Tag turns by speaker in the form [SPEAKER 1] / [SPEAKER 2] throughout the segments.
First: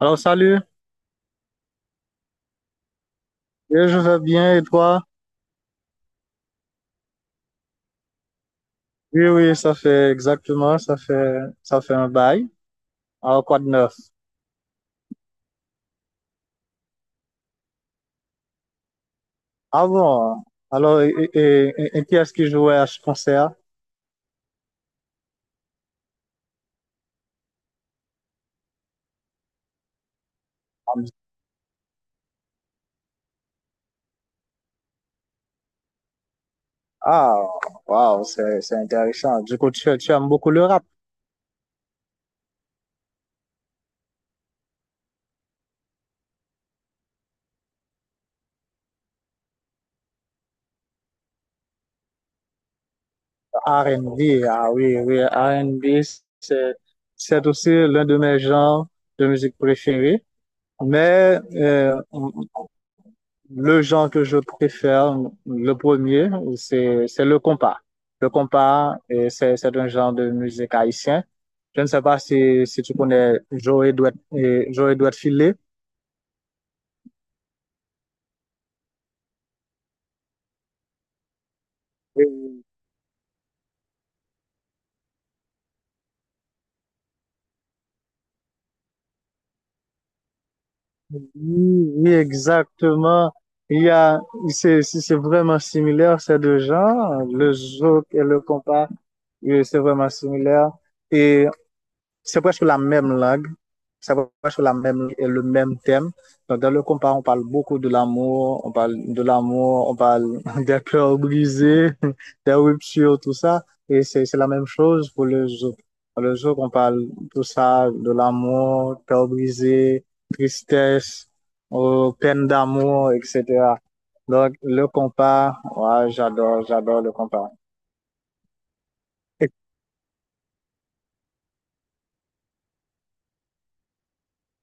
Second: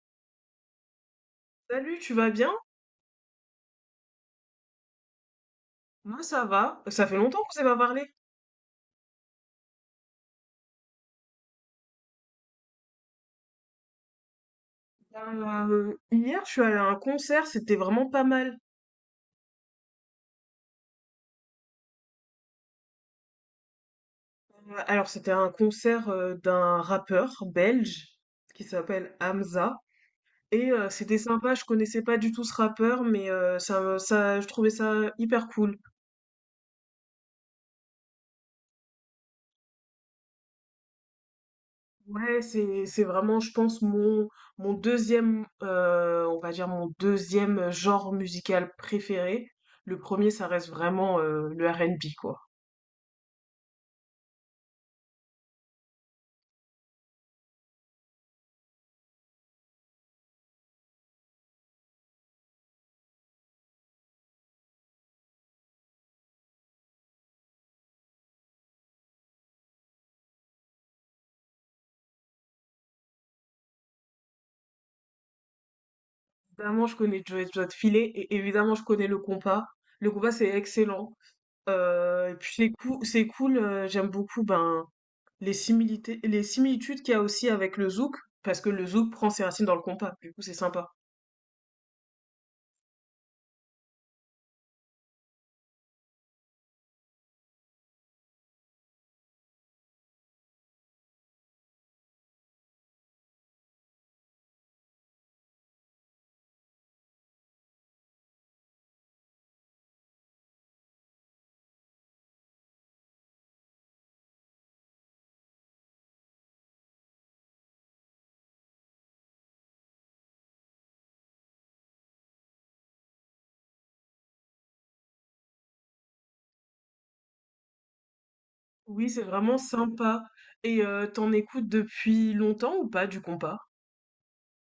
[SPEAKER 1] Alors, salut.
[SPEAKER 2] Salut, tu vas bien?
[SPEAKER 1] Oui, je vais bien, et toi?
[SPEAKER 2] Moi ça va. Ça fait longtemps qu'on s'est pas parlé.
[SPEAKER 1] Oui, oui, ça fait exactement, ça fait un bail. Alors, quoi de neuf?
[SPEAKER 2] Hier, je suis allée à un concert, c'était vraiment pas mal.
[SPEAKER 1] Ah bon? Alors, et qui est-ce qui jouait à ce concert?
[SPEAKER 2] Alors, c'était un concert d'un rappeur belge qui s'appelle Hamza. Et c'était sympa, je connaissais pas du tout ce rappeur, mais je trouvais ça hyper cool.
[SPEAKER 1] Ah, waouh, c'est intéressant. Du coup, tu aimes beaucoup le rap.
[SPEAKER 2] Ouais, c'est vraiment, je pense, mon deuxième, on va dire mon deuxième genre musical préféré. Le premier, ça reste vraiment le R&B, quoi.
[SPEAKER 1] R&B. Ah oui, oui, R&B, c'est, c'est aussi l'un de mes genres de musique préférés. Mais euh, Le genre que je préfère, le premier, c'est le compas. Le compas, et c'est un genre de musique haïtien. Je ne sais pas si tu connais Joey Douet et Joey Douet Filé.
[SPEAKER 2] Évidemment, je connais Joe Filet et évidemment, je connais le compas. Le compas, c'est excellent. Et puis,
[SPEAKER 1] Et
[SPEAKER 2] c'est cool. J'aime beaucoup les similitudes qu'il y a aussi avec le zouk, parce que le zouk prend ses racines dans le compas. Du coup, c'est sympa.
[SPEAKER 1] oui, oui, exactement. Il y a c'est vraiment similaire, ces deux genres, le zouk et le compas. Oui, c'est vraiment similaire. Et c'est presque la même langue, c'est presque la même, le même thème. Donc, dans le compas, on parle beaucoup de l'amour, on parle de l'amour, on parle des cœurs brisés, des ruptures, tout ça. Et c'est la même chose pour le zouk. Dans le zouk, on parle tout ça, de l'amour, cœur brisé, tristesse, peine d'amour, etc. Donc, le compas, ouais, j'adore, j'adore le compas.
[SPEAKER 2] Oui, c'est
[SPEAKER 1] Et
[SPEAKER 2] vraiment sympa. Et t'en écoutes depuis longtemps ou pas du compas?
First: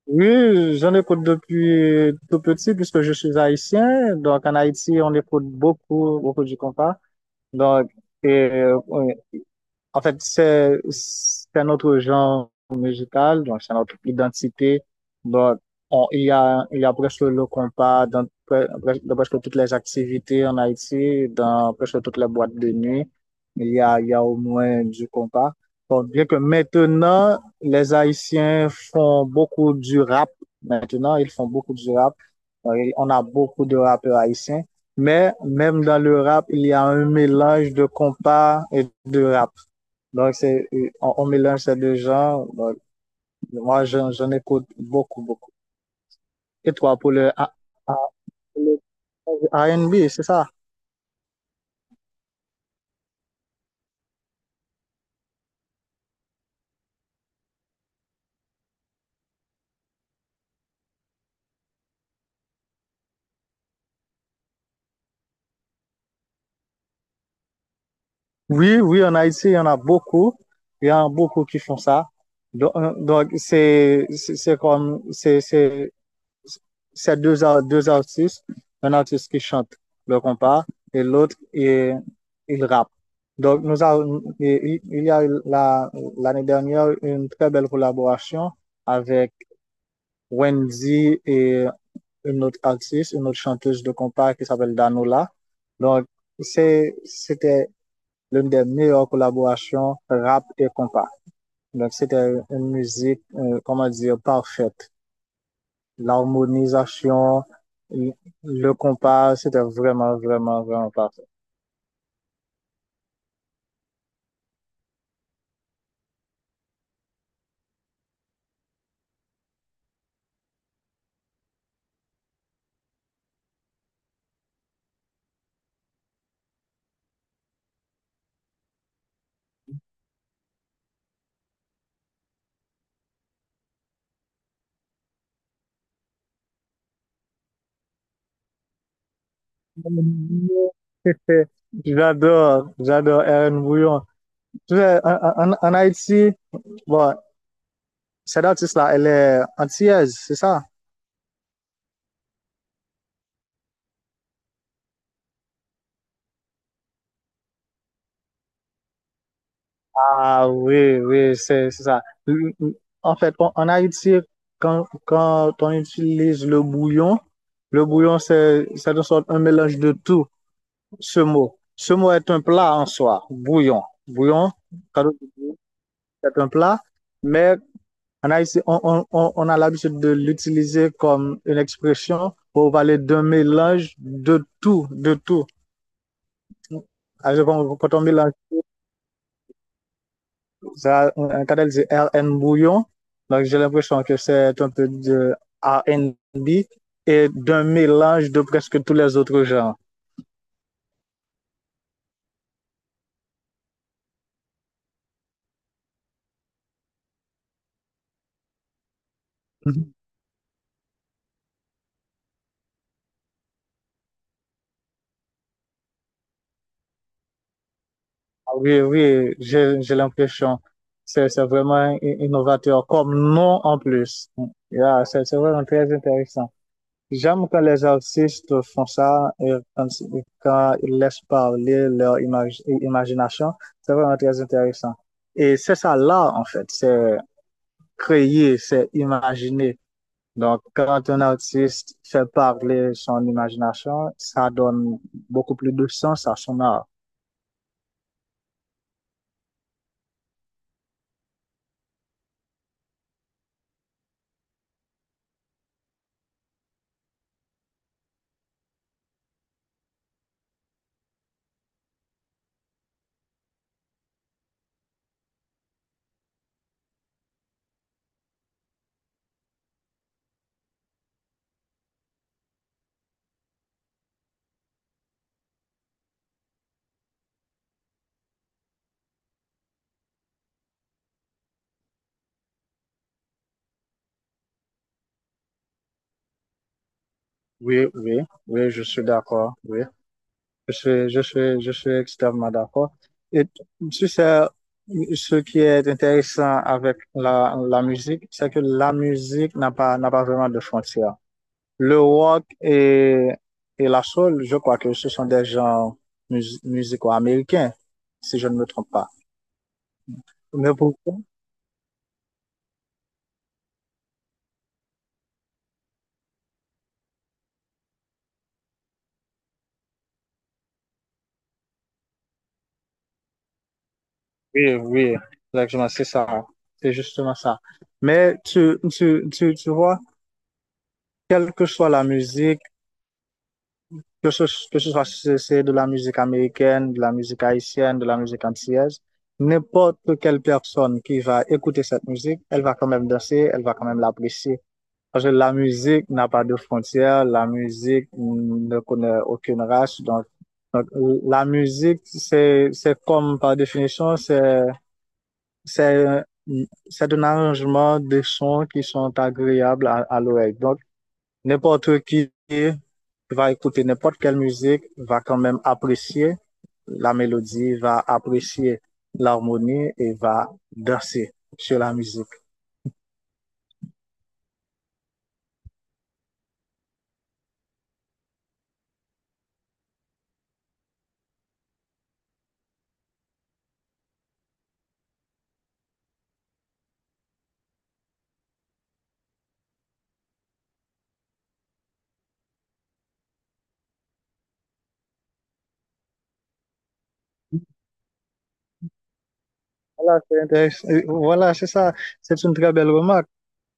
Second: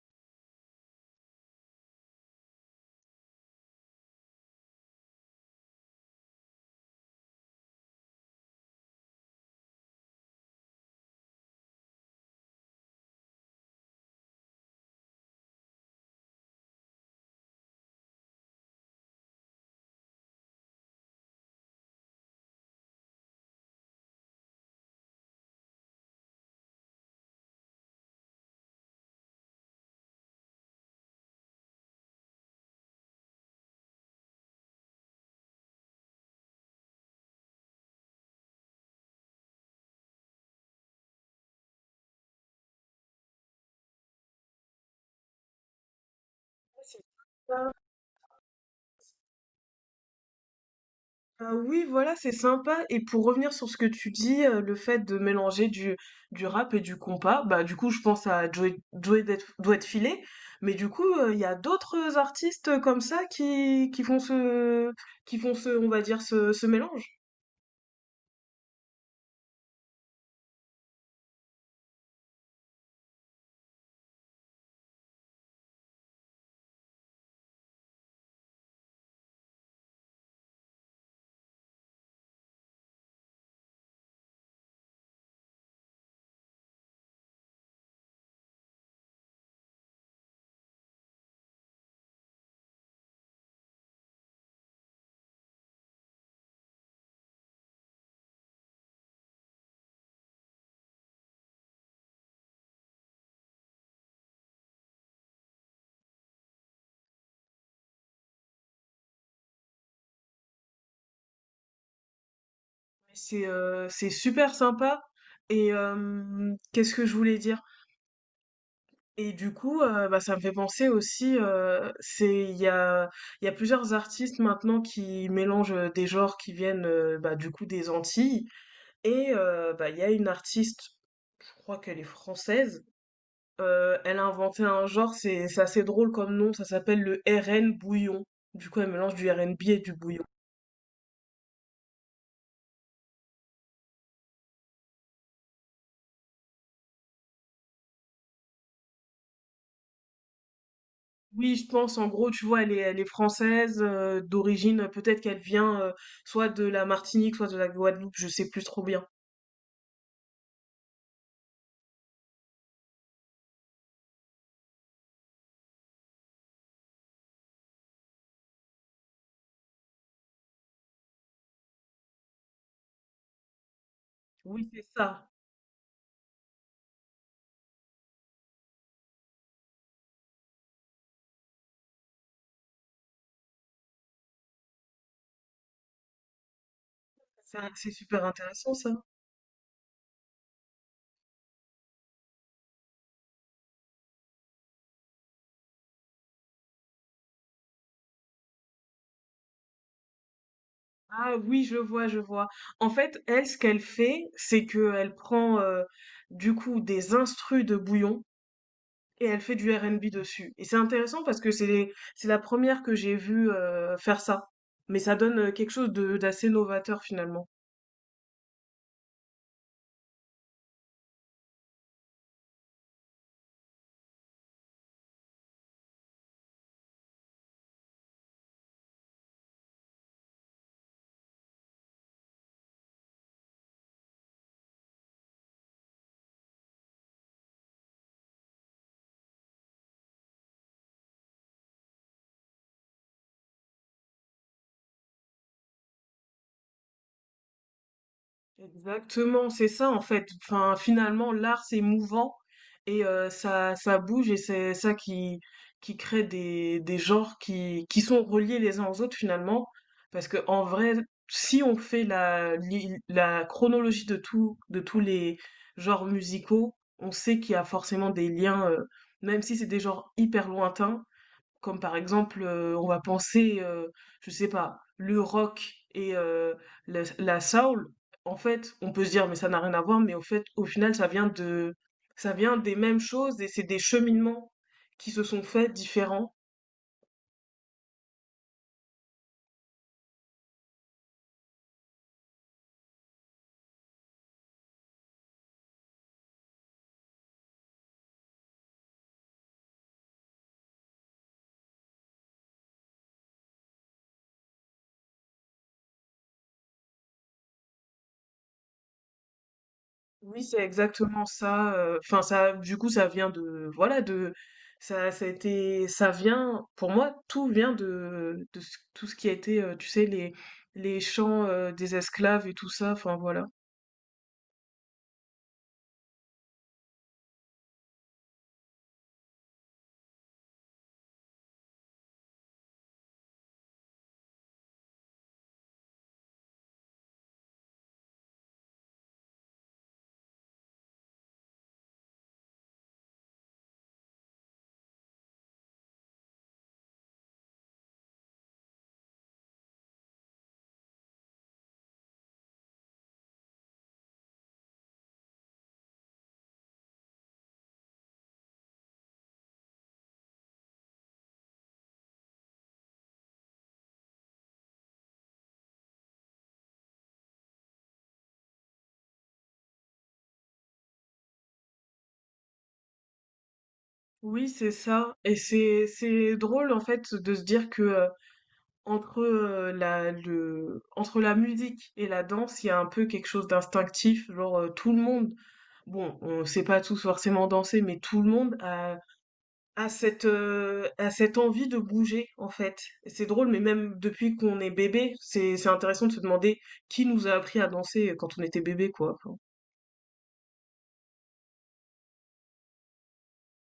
[SPEAKER 1] oui, j'en écoute depuis tout petit puisque je suis haïtien. Donc, en Haïti, on écoute beaucoup, beaucoup du compas. Donc, et, oui. En fait, c'est un autre genre musical, donc c'est notre identité. Donc, il y a presque le compas dans, pre- presque dans presque toutes les activités en Haïti, dans presque toutes les boîtes de nuit. Il y a au moins du compas. Bon, bien que maintenant, les Haïtiens font beaucoup du rap. Maintenant, ils font beaucoup du rap. Donc, on a beaucoup de rappeurs haïtiens. Mais même dans le rap, il y a un mélange de compas et de rap. Donc, c'est, on mélange ces deux genres. Donc, moi, j'en écoute beaucoup, beaucoup. Et toi, pour le, A- le R and b, c'est ça?
[SPEAKER 2] Bah, oui, voilà, c'est sympa. Et pour revenir sur ce que tu dis, le fait de mélanger du rap et du compas, bah du coup je pense à Doit Filé, mais du coup il y a d'autres artistes comme ça qui font ce on va dire ce mélange.
[SPEAKER 1] Oui, oui, en Haïti, il y en a beaucoup. Il y en a beaucoup qui font ça. Donc, donc, c'est comme, c'est deux, deux artistes. Un artiste qui chante le compas et l'autre, il rappe. Donc, il y a eu l'année dernière une très belle collaboration avec Wendy et une autre artiste, une autre chanteuse de compas qui s'appelle Danola. Donc, c'était l'une des meilleures collaborations rap et compas. Donc, c'était une musique, comment dire, parfaite. L'harmonisation, le compas, c'était vraiment, vraiment, vraiment parfait.
[SPEAKER 2] C'est super sympa. Et qu'est-ce que je voulais dire? Et du coup, ça me fait penser aussi, c'est il y a plusieurs artistes maintenant qui mélangent, des genres qui viennent, du coup des Antilles et bah, il y a une artiste, je crois qu'elle est française, elle a inventé un genre, c'est assez drôle comme nom, ça s'appelle le RN bouillon. Du coup, elle mélange du RnB et du bouillon.
[SPEAKER 1] J'adore, j'adore Erin Bouillon. Tu sais, en Haïti, bon, cette artiste-là, elle est antillaise, c'est ça?
[SPEAKER 2] Oui, je pense, en gros, tu vois, elle est française, d'origine, peut-être qu'elle vient, soit de la Martinique, soit de la Guadeloupe, je sais plus trop bien.
[SPEAKER 1] Ah oui, oui, c'est ça. En fait, en Haïti, quand on utilise le bouillon, c'est de sorte un mélange de tout, ce mot. Ce mot est un plat en soi, bouillon. Bouillon,
[SPEAKER 2] Oui, c'est
[SPEAKER 1] quand on
[SPEAKER 2] ça.
[SPEAKER 1] dit bouillon, c'est un plat, mais en Haïti, on a l'habitude de l'utiliser comme une expression pour parler d'un mélange de tout, de tout. Ah, je
[SPEAKER 2] Ça,
[SPEAKER 1] comprends.
[SPEAKER 2] c'est
[SPEAKER 1] Quand on
[SPEAKER 2] super
[SPEAKER 1] mélange
[SPEAKER 2] intéressant ça.
[SPEAKER 1] ça, un canal de R N Bouillon. Donc, j'ai l'impression que c'est un peu de R and B et d'un mélange de presque tous les autres genres.
[SPEAKER 2] Ah oui, je vois, je vois. En fait, elle, ce qu'elle fait, c'est que elle prend du coup des instrus de bouillon et elle fait du
[SPEAKER 1] Mhm.
[SPEAKER 2] R&B dessus. Et c'est intéressant parce que c'est la première que j'ai vue faire ça. Mais ça donne quelque chose de d'assez novateur finalement.
[SPEAKER 1] Ah oui, oui, j'ai l'impression. C'est vraiment innovateur comme nom en plus. Yeah, c'est vraiment très intéressant. J'aime quand les artistes font ça et quand, quand ils laissent parler leur imagination. C'est vraiment très intéressant. Et c'est ça là en fait. C'est, créer, c'est imaginer. Donc, quand un artiste fait parler son imagination, ça donne beaucoup plus de sens à son art.
[SPEAKER 2] Exactement, c'est ça en fait. Enfin, finalement, l'art c'est mouvant et ça bouge et c'est ça qui crée des genres qui sont reliés les uns aux autres finalement. Parce que en vrai, si on fait la chronologie de tout de tous les genres musicaux, on sait qu'il y a forcément des liens, même si c'est des genres hyper lointains. Comme par exemple, on va penser, je sais pas, le rock et la soul. En fait, on peut se dire, mais ça n'a rien à voir, mais au fait, au final, ça vient des mêmes choses et c'est des cheminements qui se sont faits différents.
[SPEAKER 1] Oui, oui, oui, je suis d'accord. Oui, je suis extrêmement d'accord. Et tu sais, ce qui est intéressant avec la musique, c'est que la musique n'a pas vraiment de frontières. Le rock et la soul, je crois que ce sont des genres musicaux américains, si je ne me trompe pas.
[SPEAKER 2] Oui, c'est
[SPEAKER 1] Mais pourquoi?
[SPEAKER 2] exactement ça. Enfin, du coup, ça vient de, voilà, de, ça vient, pour moi, tout vient tout ce qui a été, tu sais, les chants des esclaves et tout ça. Enfin, voilà.
[SPEAKER 1] Oui, oui, exactement, c'est ça. C'est justement ça. Mais tu vois, quelle que soit la musique, que ce, que ce soit, si c'est de la musique américaine, de la musique haïtienne, de la musique antillaise, n'importe quelle personne qui va écouter cette musique, elle va quand même danser, elle va quand même l'apprécier. Parce que la musique n'a pas de frontières, la musique ne connaît aucune race. Donc, la musique, c'est comme par définition, c'est un- c'est un arrangement de sons qui sont agréables à l'oreille. Donc, n'importe qui va écouter n'importe quelle musique, va quand même apprécier la mélodie, va apprécier l'harmonie et va danser sur la musique.
[SPEAKER 2] Oui, c'est ça et c'est drôle en fait de se dire que, entre la musique et la danse, il y a un peu quelque chose d'instinctif, genre, tout le monde, bon, on sait pas tous forcément danser, mais tout le monde a cette envie de bouger en fait. Et c'est drôle, mais même depuis qu'on est bébé, c'est intéressant de se demander qui nous a appris à danser, quand on était bébé quoi, enfin.
[SPEAKER 1] Voilà, c'est intéressant. Voilà, c'est ça. C'est une très belle remarque.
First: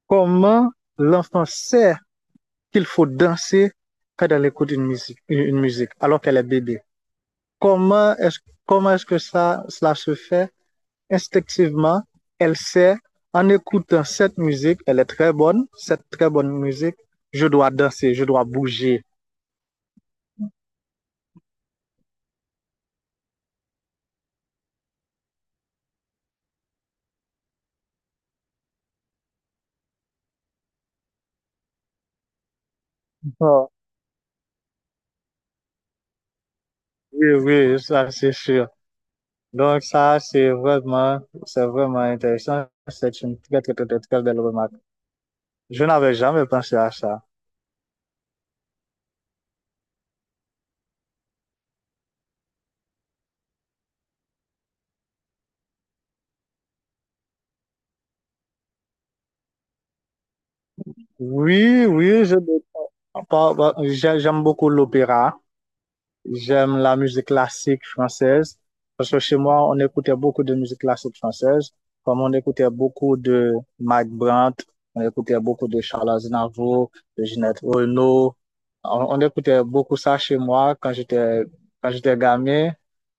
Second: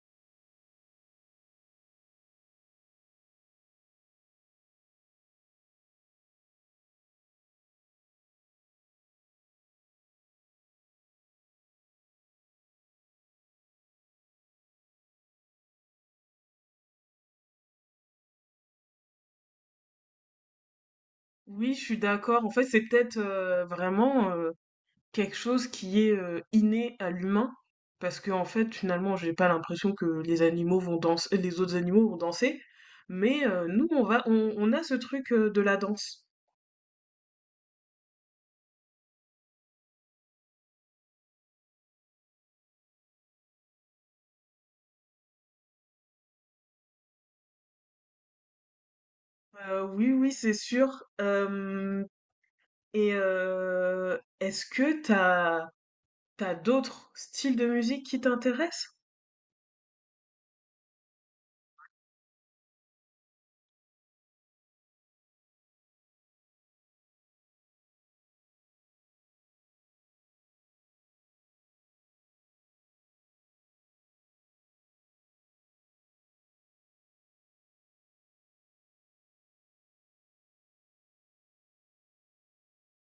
[SPEAKER 1] Comment l'enfant sait qu'il faut danser quand elle écoute une musique, une musique, alors qu'elle est bébé? Comment est-ce, comment est-ce que ça, cela se fait? Instinctivement, elle sait, en écoutant cette musique, elle est très bonne, cette très bonne musique, je dois danser, je dois bouger.
[SPEAKER 2] Oui, je suis d'accord. En fait, c'est peut-être, vraiment, quelque chose qui est, inné à l'humain, parce que en fait, finalement, j'ai pas l'impression que les autres animaux vont danser, mais
[SPEAKER 1] Oh,
[SPEAKER 2] nous, on a ce truc, de la danse.
[SPEAKER 1] oui, oui, ça c'est sûr. Donc ça, c'est vraiment intéressant. C'est une très, très, très, très, très belle remarque. Je n'avais jamais pensé à ça.
[SPEAKER 2] Oui, oui, c'est sûr, hem, et est-ce que t'as d'autres styles de musique qui t'intéressent?
[SPEAKER 1] Oui, oui, j'aime beaucoup l'opéra. J'aime la musique classique française parce que chez moi, on écoutait beaucoup de musique classique française, comme on écoutait beaucoup de Mike Brandt, on écoutait beaucoup de Charles Aznavour, de Ginette Renaud. On écoutait beaucoup ça chez moi quand j'étais gamin.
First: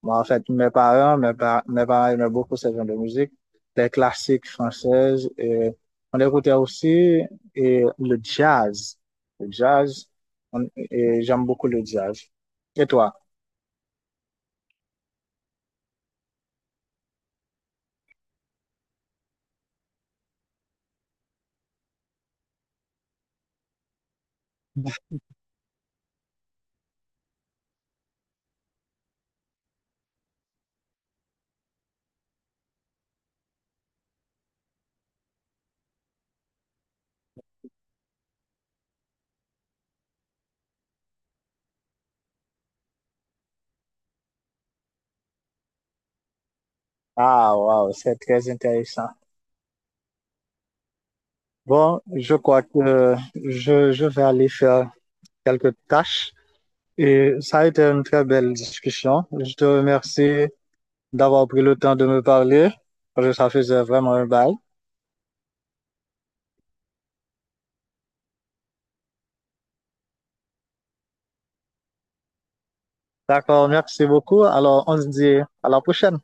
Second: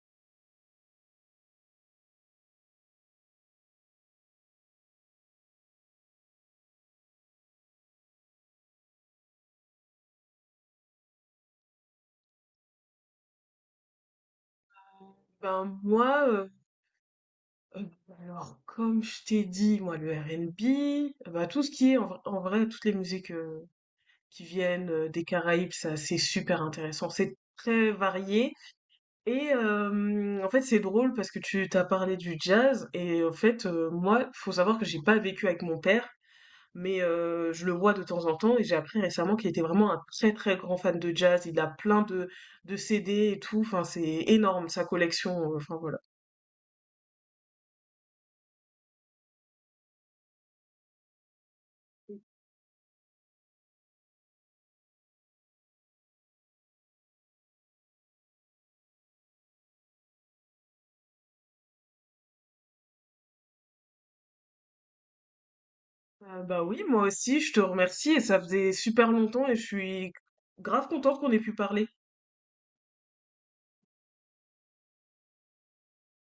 [SPEAKER 1] Moi, en fait, mes parents aimaient beaucoup ce genre de musique, les classiques françaises. Et on écoutait aussi et le jazz. Le jazz, et j'aime beaucoup le jazz. Et toi?
[SPEAKER 2] Ben, heu, alors, comme je t'ai dit, moi, le R&B, bah, tout ce qui est en vrai, toutes les musiques, qui viennent des Caraïbes, ça c'est super intéressant. C'est très varié et en fait c'est drôle parce que tu t'as parlé du jazz et en fait moi faut savoir que j'ai pas vécu avec mon père mais je le vois de temps en temps et j'ai appris récemment qu'il était vraiment un très très grand fan de jazz. Il a plein de CD et tout. Enfin c'est énorme sa collection. Enfin voilà.
[SPEAKER 1] Ah, waouh, c'est très intéressant. Bon, je crois que je vais aller faire quelques tâches et ça a été une très belle discussion. Je te remercie d'avoir pris le temps de me parler parce que ça faisait vraiment un bail.
[SPEAKER 2] Bah oui moi aussi je te remercie et ça faisait super longtemps et je suis grave contente qu'on ait pu parler.
[SPEAKER 1] D'accord, merci beaucoup. Alors, on se dit à la prochaine.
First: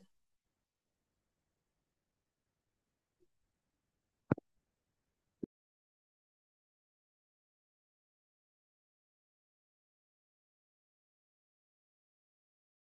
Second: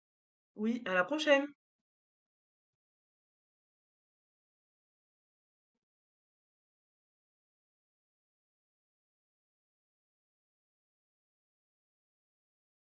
[SPEAKER 2] Oui, à la prochaine.